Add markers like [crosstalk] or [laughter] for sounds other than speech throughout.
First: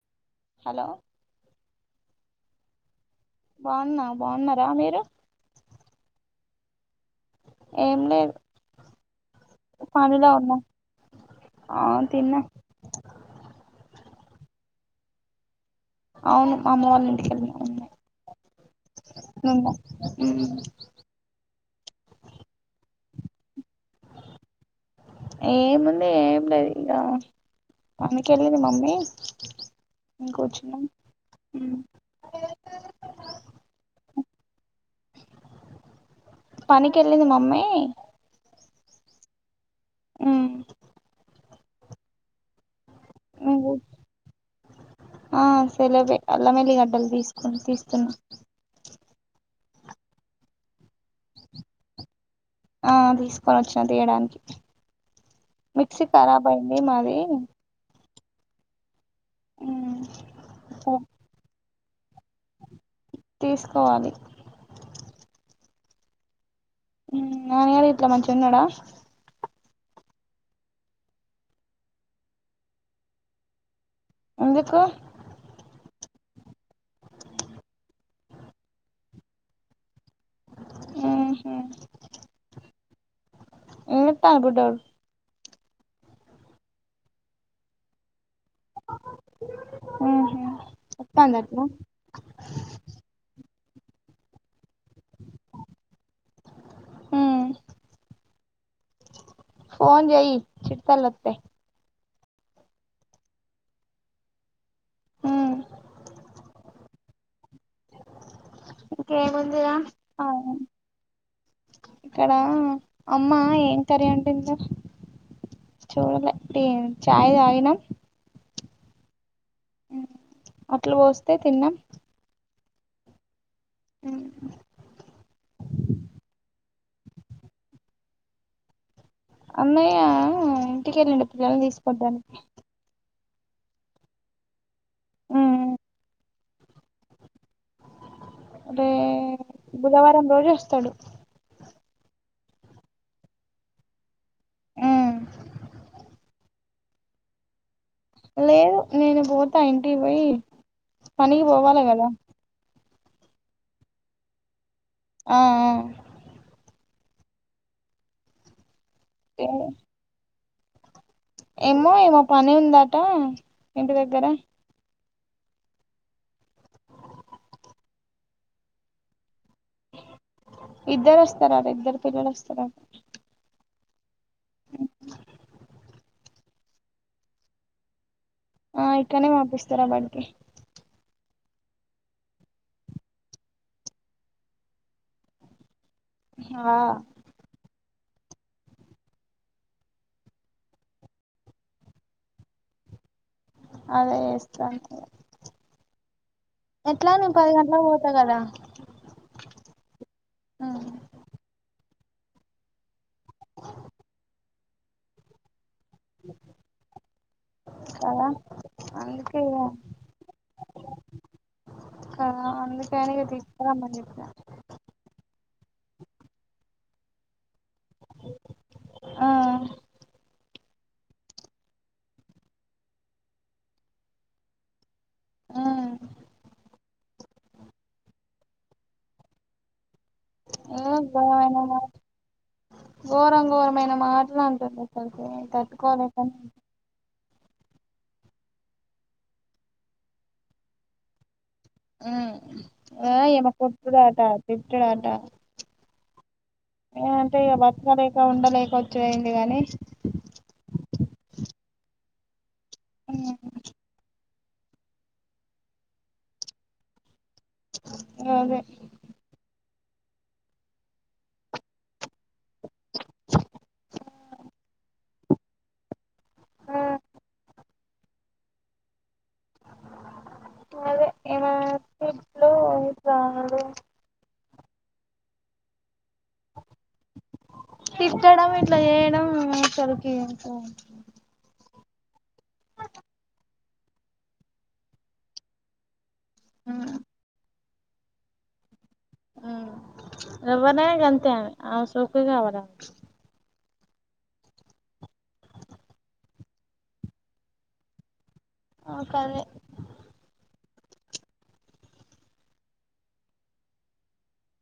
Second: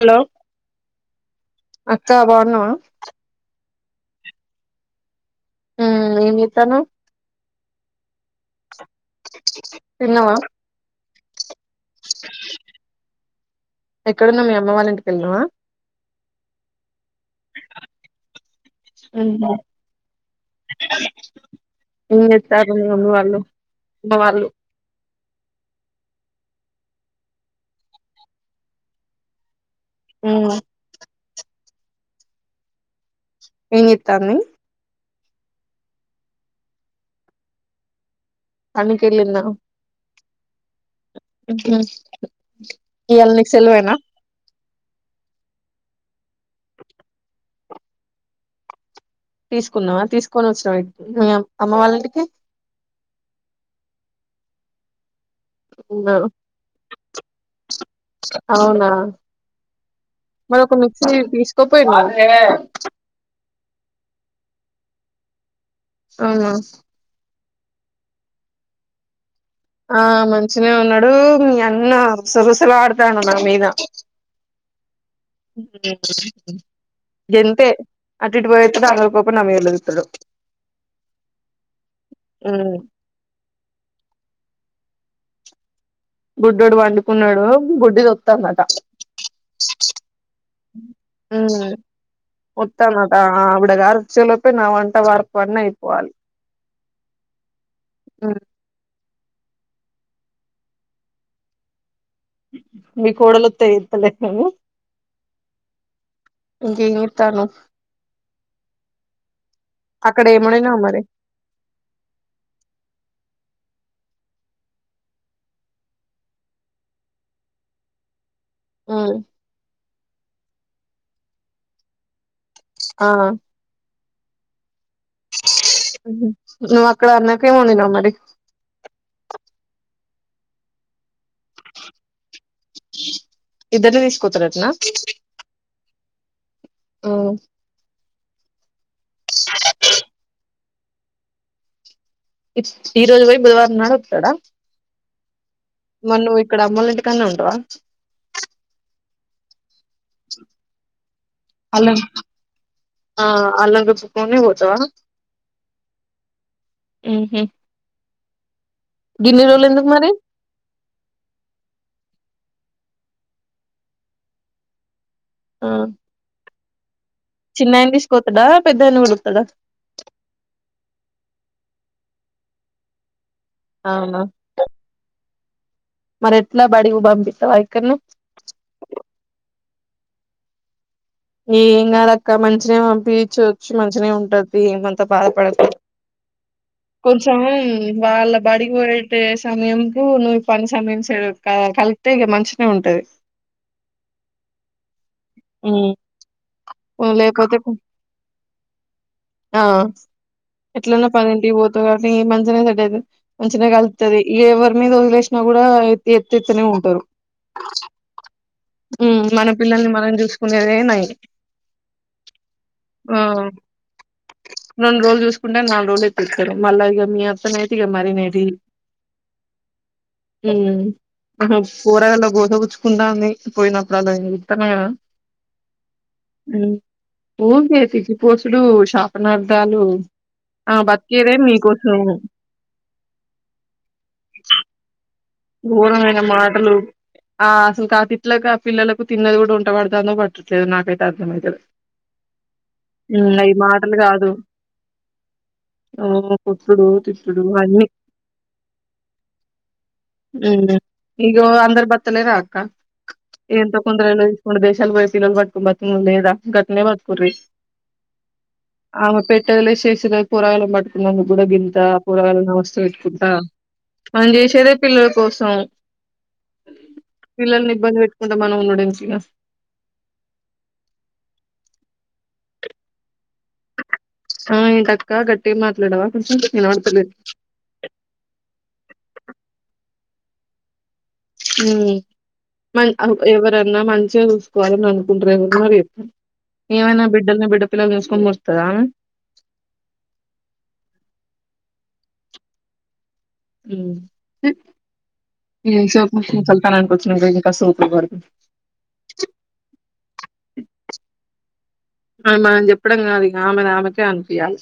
Hello hello హ బాగున్నా బాగున్నారా మీరు మ్మ్ ఏం జేత్తన్నవ్ ఏం లేద్ తిన్నవా ఉన్నా ఆ తిన్న ఎక్కడున్నా మీ అమ్మ వాళ్ళ ఇంటికి వెళ్ళావ అవును మా అమ్మ వాళ్ళ ఇంటికెళ్ళినా ఉనే మ్మ్ హ్మ్ హలో ఏముంది ఏ లేది ఇంగా పనికెల్లిది మమ్మీ మ్మ్ ఇంకుర్చున్నాం మ్మ్ ఏం జేత్తాంది పనికి వెళ్ళింది మమ్మీ పనికెల్లిందా మ్మ్ మ్మ్ హు ఇయ్యాల నీకు నువ్వు సెలవేనా ఆ సెలబె అల్లమెల్లి గడ్డలు తీసుకుం తీస్తున్నా తీసుకున్నావా తీసుకొని వచ్చినావా అమ్మ వాళ్ళంటికి ఆ తీసుకొని వచ్చినా తీయడానికి మిక్సీ కరాబ్ అయింది మాది అవునా ఉమ్, మరి ఒక మిక్స తీసు తప్పు మ తీసుకోవాలి అవునా నా హల మంచిన్నాడ ఆ మంచిగనే ఉన్నాడు మీ అన్న రుస రుసలు ఆడుతాను నా మీద ఎందుకు అంతే అటు ఇటు పోయతడు అందరి మీద కోపం నా మీద చూపిస్తాడు ఉహు, ఉమ్ ఉ తాలబడరు గుడ్డోడు పండుకున్నాడు గుడ్డి తొ త్తమట ఉహు వత్తాందట్నా ఉత్తమట అ ఆయనగారుచ్చలోప నా వంట వార్పు అయిపోవాలి ఉమ్ ఆ ఫోన్ జయి చిట్ వోళ్ళు వత్తే మీకు ఓడలుత్తా ఇతలే నువవు ఇంకేం చేస్తున్నావ్ ఇంకేముందిరా అక్కడ ఏం వండినావ్ మరి ఇక్కడ అమ్మ ఎంత రెంట్ ఎంత చూడలే చాయి తాగినా ము అట్లు పోస్తే తిన్నాం ఆఆ ఉ... ము ను అక్కడ అన్న కే వండిన మరి అన్నయ్య ఇంటికి వెళ్ళిండు పిల్లలనీ తీసుకోడానికి ఇద్దరినీ తీసుకొచ్చినడా అట్టనా అంటే బుధవారం రోజు వాస్ తాడు ఇ ఈ రోజు పోయి బుధవారం నాడు వత్తడా ఊ నువ్వు ఇక్కడ అమ్మోళ్ల ఇంటికాడనే ఉంటవా లేదు నేను పోతా ఇం ఇంటికి పోయి పనీకి పోవాలీ అల్లం కదా ఆ అలంగ పుక్నే పోఓతవా ఆ ఆ ఉహు గిన్ని రోజులు ఎందుకు మరి ఏమో ఏమో పని ఉందట ఇంటి దగ్గర ఆ చిన్న ఆయన తీసుకపోతడా పెద్ద ఆయన కూడా వత్తడా. ఇద్దరు అస్తరు అట ఇద్దరు పిల్లలు అస్తరు అట. అవున హుహ్ మరి ఎట్లా బడికి పంపిత్తవా ఇక్కన్నే. ఆ ఇక్కనే పంపిస్తారా బడికి ఎం కాదు అక్క మంచిగనే పంపిచచ్చు, మంచిగనే ఉంటది తీ ఏమంతా బాధపడకు. ఆ కొంచెం వాళ్ళ బడికి పోయటే సమయంకు నువ్వు పని సమయం సేమ్ కలిత్తె ఇగ మంచి గనే ఉంటది. అదే ఎస్తా ఇక్కడ హ్ పది లేపోతే గంటలకు పోతా కదా ఆ ఎట్లన్నా పదింటికి పోతవు మంచిగనే సెట్ అయితది మంచిగనే కల్తది. ఎవరి మీద వదిలేసిన కూ డా ఎ ఎతెత్తనే ఉంటరు. కదా హ్మ్ అందుకే మన ఇగ పిల్లల్ని మనం చూసుకునేదే నయం, కదా అందుకని ఇగ హ్మ్ తీసుకురమ్మని చెప్పిన రెండు రోజులు చూసుకుంటరు నాలుగు రోజులు ఎత్తెత్తరు. హలో ఇగా మీ అత్తనై తే ఇగా మరి మే ది ఆ హ్మ్ ఆ పోరగాల్ల గోస పుచ్చుకుంటాంది. పోయినప్పుడల్లా ఇగ చూత్తన కదా ఆ హ్మ్ ఊకే తిట్టి పోసుడు, శాపనార్థాలు ఆ ఏ బతికేదే ఘోరమైన మాట మీకోసం ఘోరం ఘోరమైన మాటలు అంటుంది కానీ ఘోరమైన మాటలు ఆ అసలు కా ఆ తిట్లకు ఆ పిల్లలకు తిన్నది కూడా ఒంట పడతాందా పట్టట్లేదో నాకైతే అర్థం అయితలే. ఆ ఈమ మాటలు కొట్టుడాట, కాదు తిట్టుడాట ఓ కొట్టుడు అంటే తిట్టుడు ఇగ అన్నీ బతకలేక ఉండలేక వచ్చుడు అయిందికానీ హుహ్ ఇగో అందరు బతుకుతలేరా అక్క ఏమ్ తకుందని కొన్ని దేశాలు పోయి పిల్లలు పట్టుకొని బతికినోల్లు లేరా గట్నే బతుకు రి అదే ఆమె పెట్టేది లేదు చే [unintelligible] పోరగాల్లను పట్టుకున్నందుకు కూడా గింత పోరాగాలను అవస్త పెట్టుకుంటా పని చేసేదే పిల్లల కో సం పిల్లల్ని ఇబ్బంది పెట్టుకుంట మనం ఉండుడు ఎందుకిగా సరే ఎమార్కిడ్లో ఇసారి ఆ ఏంటక్క గట్టిగా మాట్లాడవా. కొంచెం వినపడతలేదు తిట్టడం ఇట్లా చేేయడం అసలు ఏంటి [inaudible] హ్మ్ మ ఎవరన్నా మంచిగా చూసుకోవాలని అనుకుంటారేమో మరి ఏమైనా బిడల్ని బిడ్డ పిల్లల్ని చూసుకొని మురుస్తద ఆమె. ఆ సోకు కావలామెకి హు ఈసోకులు చల్తానానికి వచ్చినంక ఇంకా సూపర్ పడుతుంది ఆ కర్రే ఆ మనం చెప్పడం కాదు ఇగ ఆమెది ఆమెకే అనిపీయాలి.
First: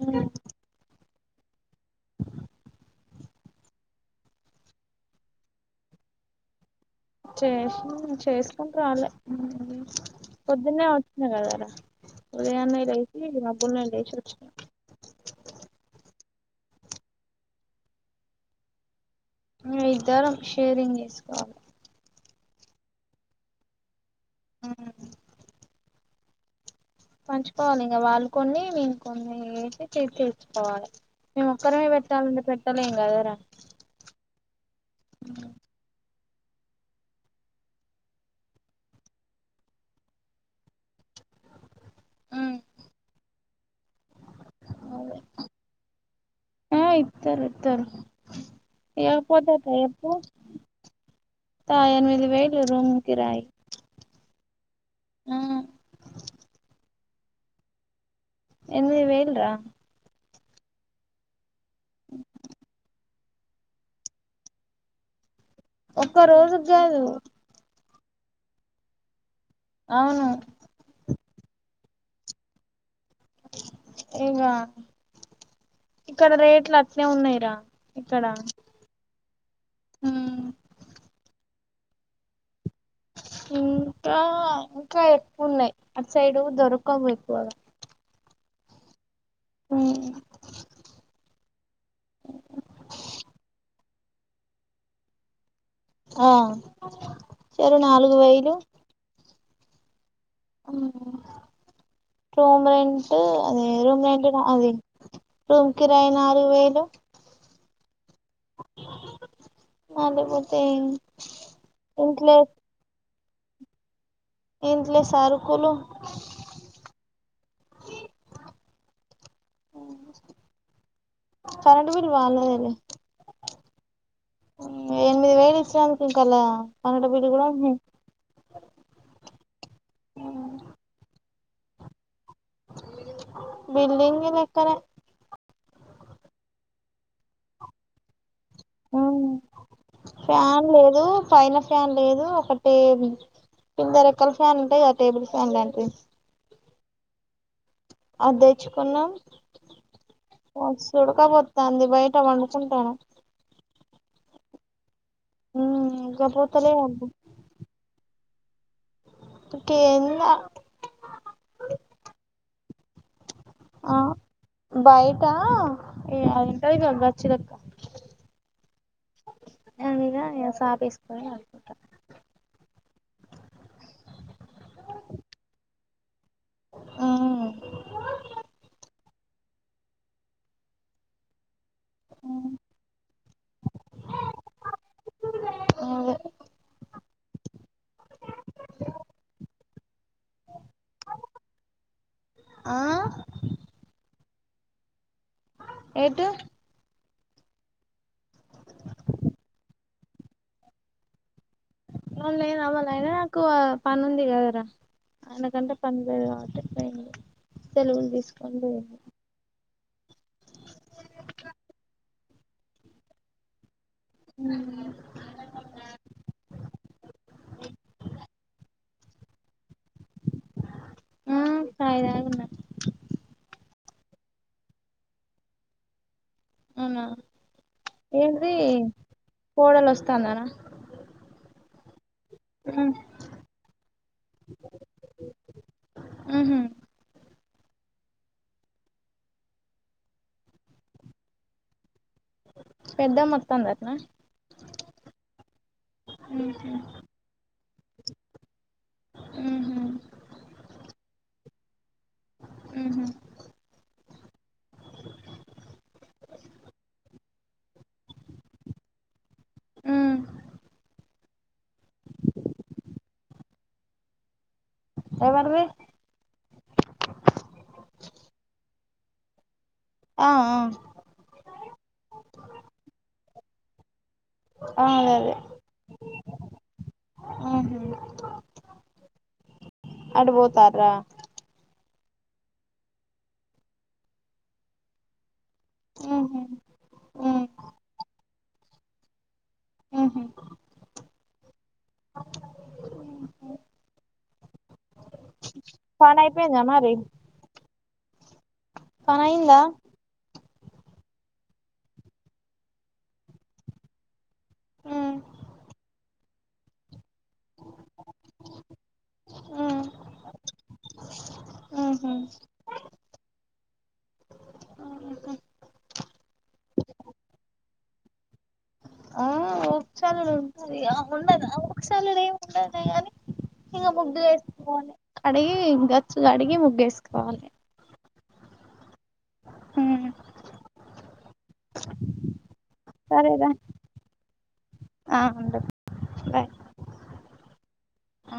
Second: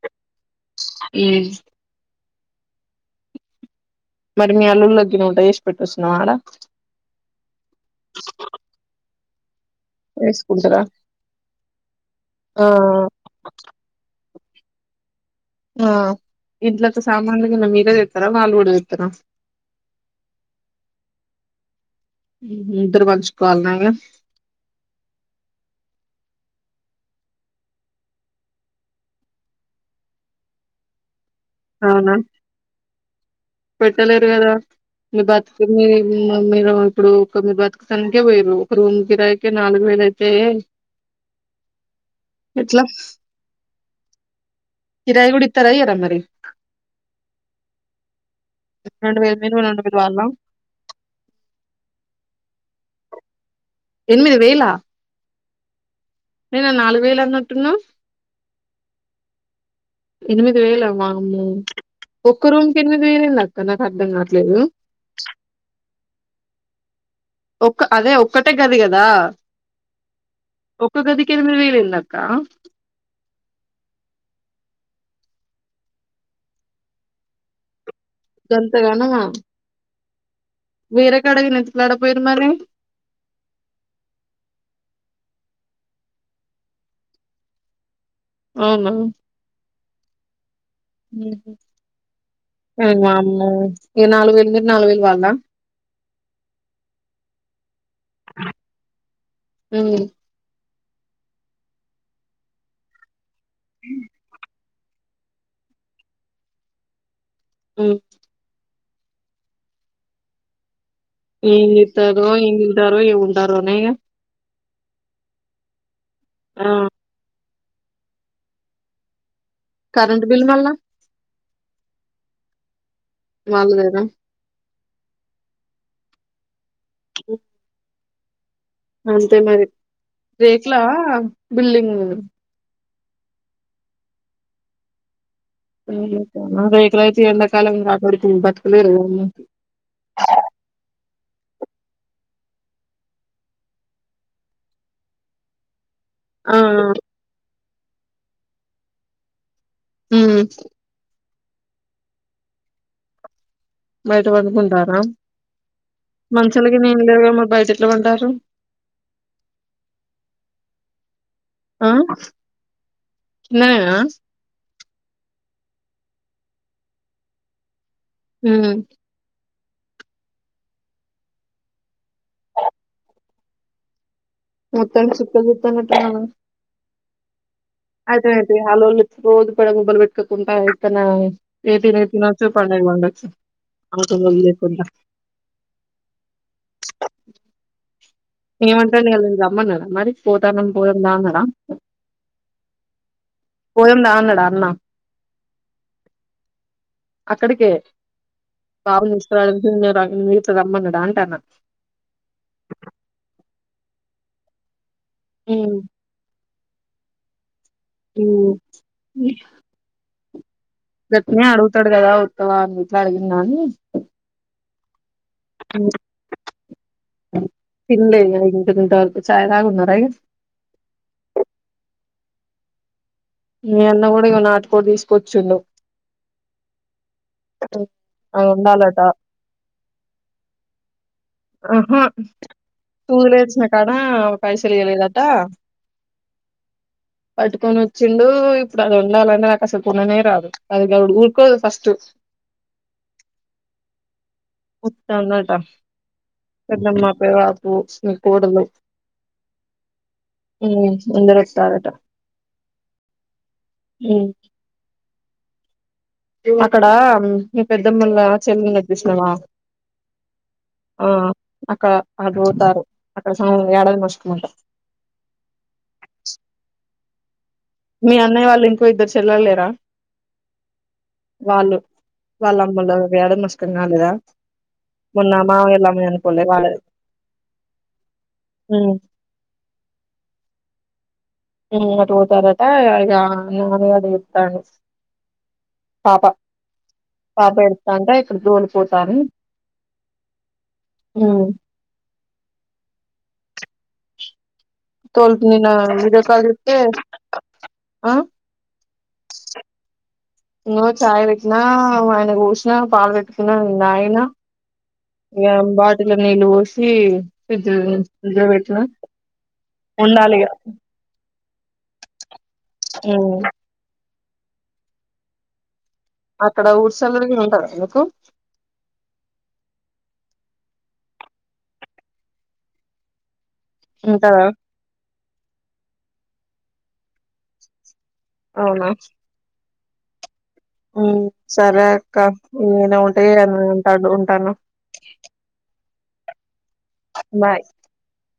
అ హ్మ మరి మీ అల్లుళ్ళ గిన వంట చేసి పెట్టొచ్చినవ ఆడ. చేసి చేసుకుంటరు ఆళ్లే చేసుకుంటరా పొద్దున్నే వచ్చిన గదరా ఉదయాన్నే ఆ లేశి మబ్బుల్నే లేచి వ ఆ ఇంట్లోకి సామాన్లు గిన మీరే తెత్తరా వాళ్ళు కూడా తెత్తరా. మే ఇద్దరం షేరింగ్ చేసుకోవాలి. ఉ హు ఇద్దరు పంచుకోవాలనా ఇగ. ఆ పంచుకోవాలి ఇంగ వాళ్ళు కొన్నీ మేము కొన్నీ ఏసి తీసేసుకోవాలె. అవునా కదరా పెట్టలేరు కదా మీ బతుకుల్ మీవ్ ఇంగ మీరు ఇప్పుడు ఒక మీరు బతుకటానికే పోయింరు ఒక రూమ్ కిరాయికే నాలుగు వేలు అయితే, ఎట్లా అదే కిరాయి కూడా ఇత్తరా ఇయ్యరా మరి ఆ ఇత్తరు ఇత్తరు రెండు వేలు ఇయ్యకపోతే మీరు ఎట్ల రెండు వేలు చెప్పూ వాళ్ళ ఆ ఎనిమిది వేలు రూమ్ కిరాయి. తొమ్మిది వేలా ఆ నిన్న నాలుగు వేలు అన్నట్టున్నావ్. ఎనిమిది వెయిల్రా. ఎనిమిది వేల వామ్మో. ఒక్క రూమ్ కి ఎం వేలేంది అక్క నాకు అర్ధం కావట్లేదు. ఒక్క రోజుగ్గాదు అదే ఒక్కటే గది కదా. అవును కిరిమి వీరిందక్కా ఇంగా ఇక్కడ రేట్లు అట్నే ఉన్నాయిరా. గంతగణమా. హ్మ మీరెకడ గిన ఎతుక్ లాడక పోయిన్రు మరి. ఇంకా ఇంకా ఎక్కువున్నాయి అటు సైడు దొరకవు ఎక్కువగా. అవునా! ఊ మ ఏ నాలుగు వేల మీద నాలుగు వేలు కావాలనా. ఆ సరే నాలుగు వెయ్యిలూ. హ్మ తొమెంచ్ అదే రూమ్ రంట అదే రూమ్ కిరాయ నాలుగు వేలు ఆ అదపోతే ఇంగ్ ఇర్తారో ఇంగ్ ఇల్తారో ఎ ఉ డ రౌన్నాగా ఇంటిలే సారు కొలు ఆ కరెంట్ బిల్ మళ్ళా కరెంట బిల్ వాళ్ళద వాళ్ళదేద ఎనిమిది వయలు ఇచ్చక కాల అన్నడ బిల్ కూడా అంతే మరి రేకులా బిల్డింగ్ బిల్డింగ్ లో ఎక్కనే ఎ రా ఎండాకాల రా ఫ్యాన్ లేదు పైన ఫ్యాన్ లేదు ఒకటి కింద రెక్కల ఫ్యాన్ ఉంటాయి ఆ టేబుల్ ఫ్యాన్ లాంటివి ఆ అది తెచ్చుకున్నాం ఉమ్ పో టకా బ అంది బయట వండుకుంటాను మైతే వందకుంటారా మనుషులకి నిద్రపోతలేదు నేం అబ్బా లేదుగా మరి బయటెట్లా పంటారు ఓకే ఎంద ఆ కిందనేనా ఆ బయటా ఏ అద కది ఉంది వచ్చి తక్క హ అదిద సాపిసుకుని అకుంట మొత్తాం సుక్క చుత్తట్ట ఉమ్ అయితే అయితే అలోల్ రోజ పడ మబల్ పెట్కకుంటా అయితన ఎయిటిన్యి తినచ్చు పండక పండొచ్చు అ లేకుండా అదే ఏమంటానే అ గమ్మన్నా అరి పోతానం పోయముందాన్నడా ఆ పోయముందాన్న టారణ ఏటు అక్కడికే బాబుని ఇసురా నచ రమ్మన్నాడు అంటాను ఎవరు లేరు అవల కు పని ఉంది కదరా. అయనకంటే ఉమ్ పని లేదు కాబట్ పొయింది. సెలవుల్ డిస్కౌంట్ గట్నే అడుగుతాడు కదా ఉత్తవా అన్నిట్లా అడిగిండా అని ఉ తిన్లే [unintelligible] ఛాయ్ తా ఉన్న పెండ్స్ ఆ చాయ్ తాగి ఉన్న మీ అన్న కూడా ఇగ నాటుకో తీసుకొచ్చిండు. అవునా అది ఏంది వండాలట కోడలు వస్తాందనా. ఆహ పూలేచిన కాడ పైసలు ఇలేదట ఉహు పట్టుకొని వచ్చిండు. ఇప్పుడు అది వండాలన నాకు అసలు కొననే రాదు. అది గ ఊరుకోద్ ఫస్ట్ పెద్దమ్మ వత్తాందటనా ఉత్తన్నట ఉహు పెదమతు అ పో నీ కోదల్లు ఉహు ఉ ఉందరె తారట ఊహు హు అక్కడ మీ పెద్దమ్మోల చెల్లి ఉన్నెది చూసన్నావా. ఉ ఆ అక్కడ అడుతారు అక్కడ అవును యడవ్ కొష్కుఅట ఎవరిది మీ అన్నయ్య వాళ్ళు ఇంకో ఇద్దరు చెల్లలేరా ఆ ఆ వాళ్ళు వాళ్ళమ్మన ఏడన్న స్ క్క నాలద ఆ అదే అనుకోలే వాళ్ళది అదే ఉహు అటుపోతార ఉ అటుపోతారటా ఇగ నుపొతె ఇత్తాను. పాప ఉహు ఉ పాప ఎడుత్తాంటె పొని పోతాను ఉహు ఉ తోల్పు నిన్న పని వీడియో కాల్ అయిపోయిందా చేస్తే మరి ఆ ఫనైందా ఇగో చాయ్ పెట్టినా ఆయనకు పోసిన పాలు పెట్టుకున్న నేను దాగిన ఉ ఇగ బాటిలో నీళ్ళు పోసి ఫ్రిడ్జ్ లో పెట్న ఉ ఉండాలి కదా ఉహు ఉమ్ ఆ అక్కడ ఊడ్ సెల్లర కూడా ఉంటాదా ఎందుకు ఆ ఒకసాలుడు ఉంటది ఉండదు ఒకసాలుడు ఏమి ఉండదు గాని ఇగ ఉంటదా ముగ్గేస్తా అడిగి గచ్చలు అడిగి ముగ్గేస్త తీసుకోవాలి అవునా ఉమ్ ఉమ్ సరే అక్క నేను వంటయే సరేరా ఉంట ఉంటాన్నం ఆ ఉండు బాయ్ బాయ్ ఆ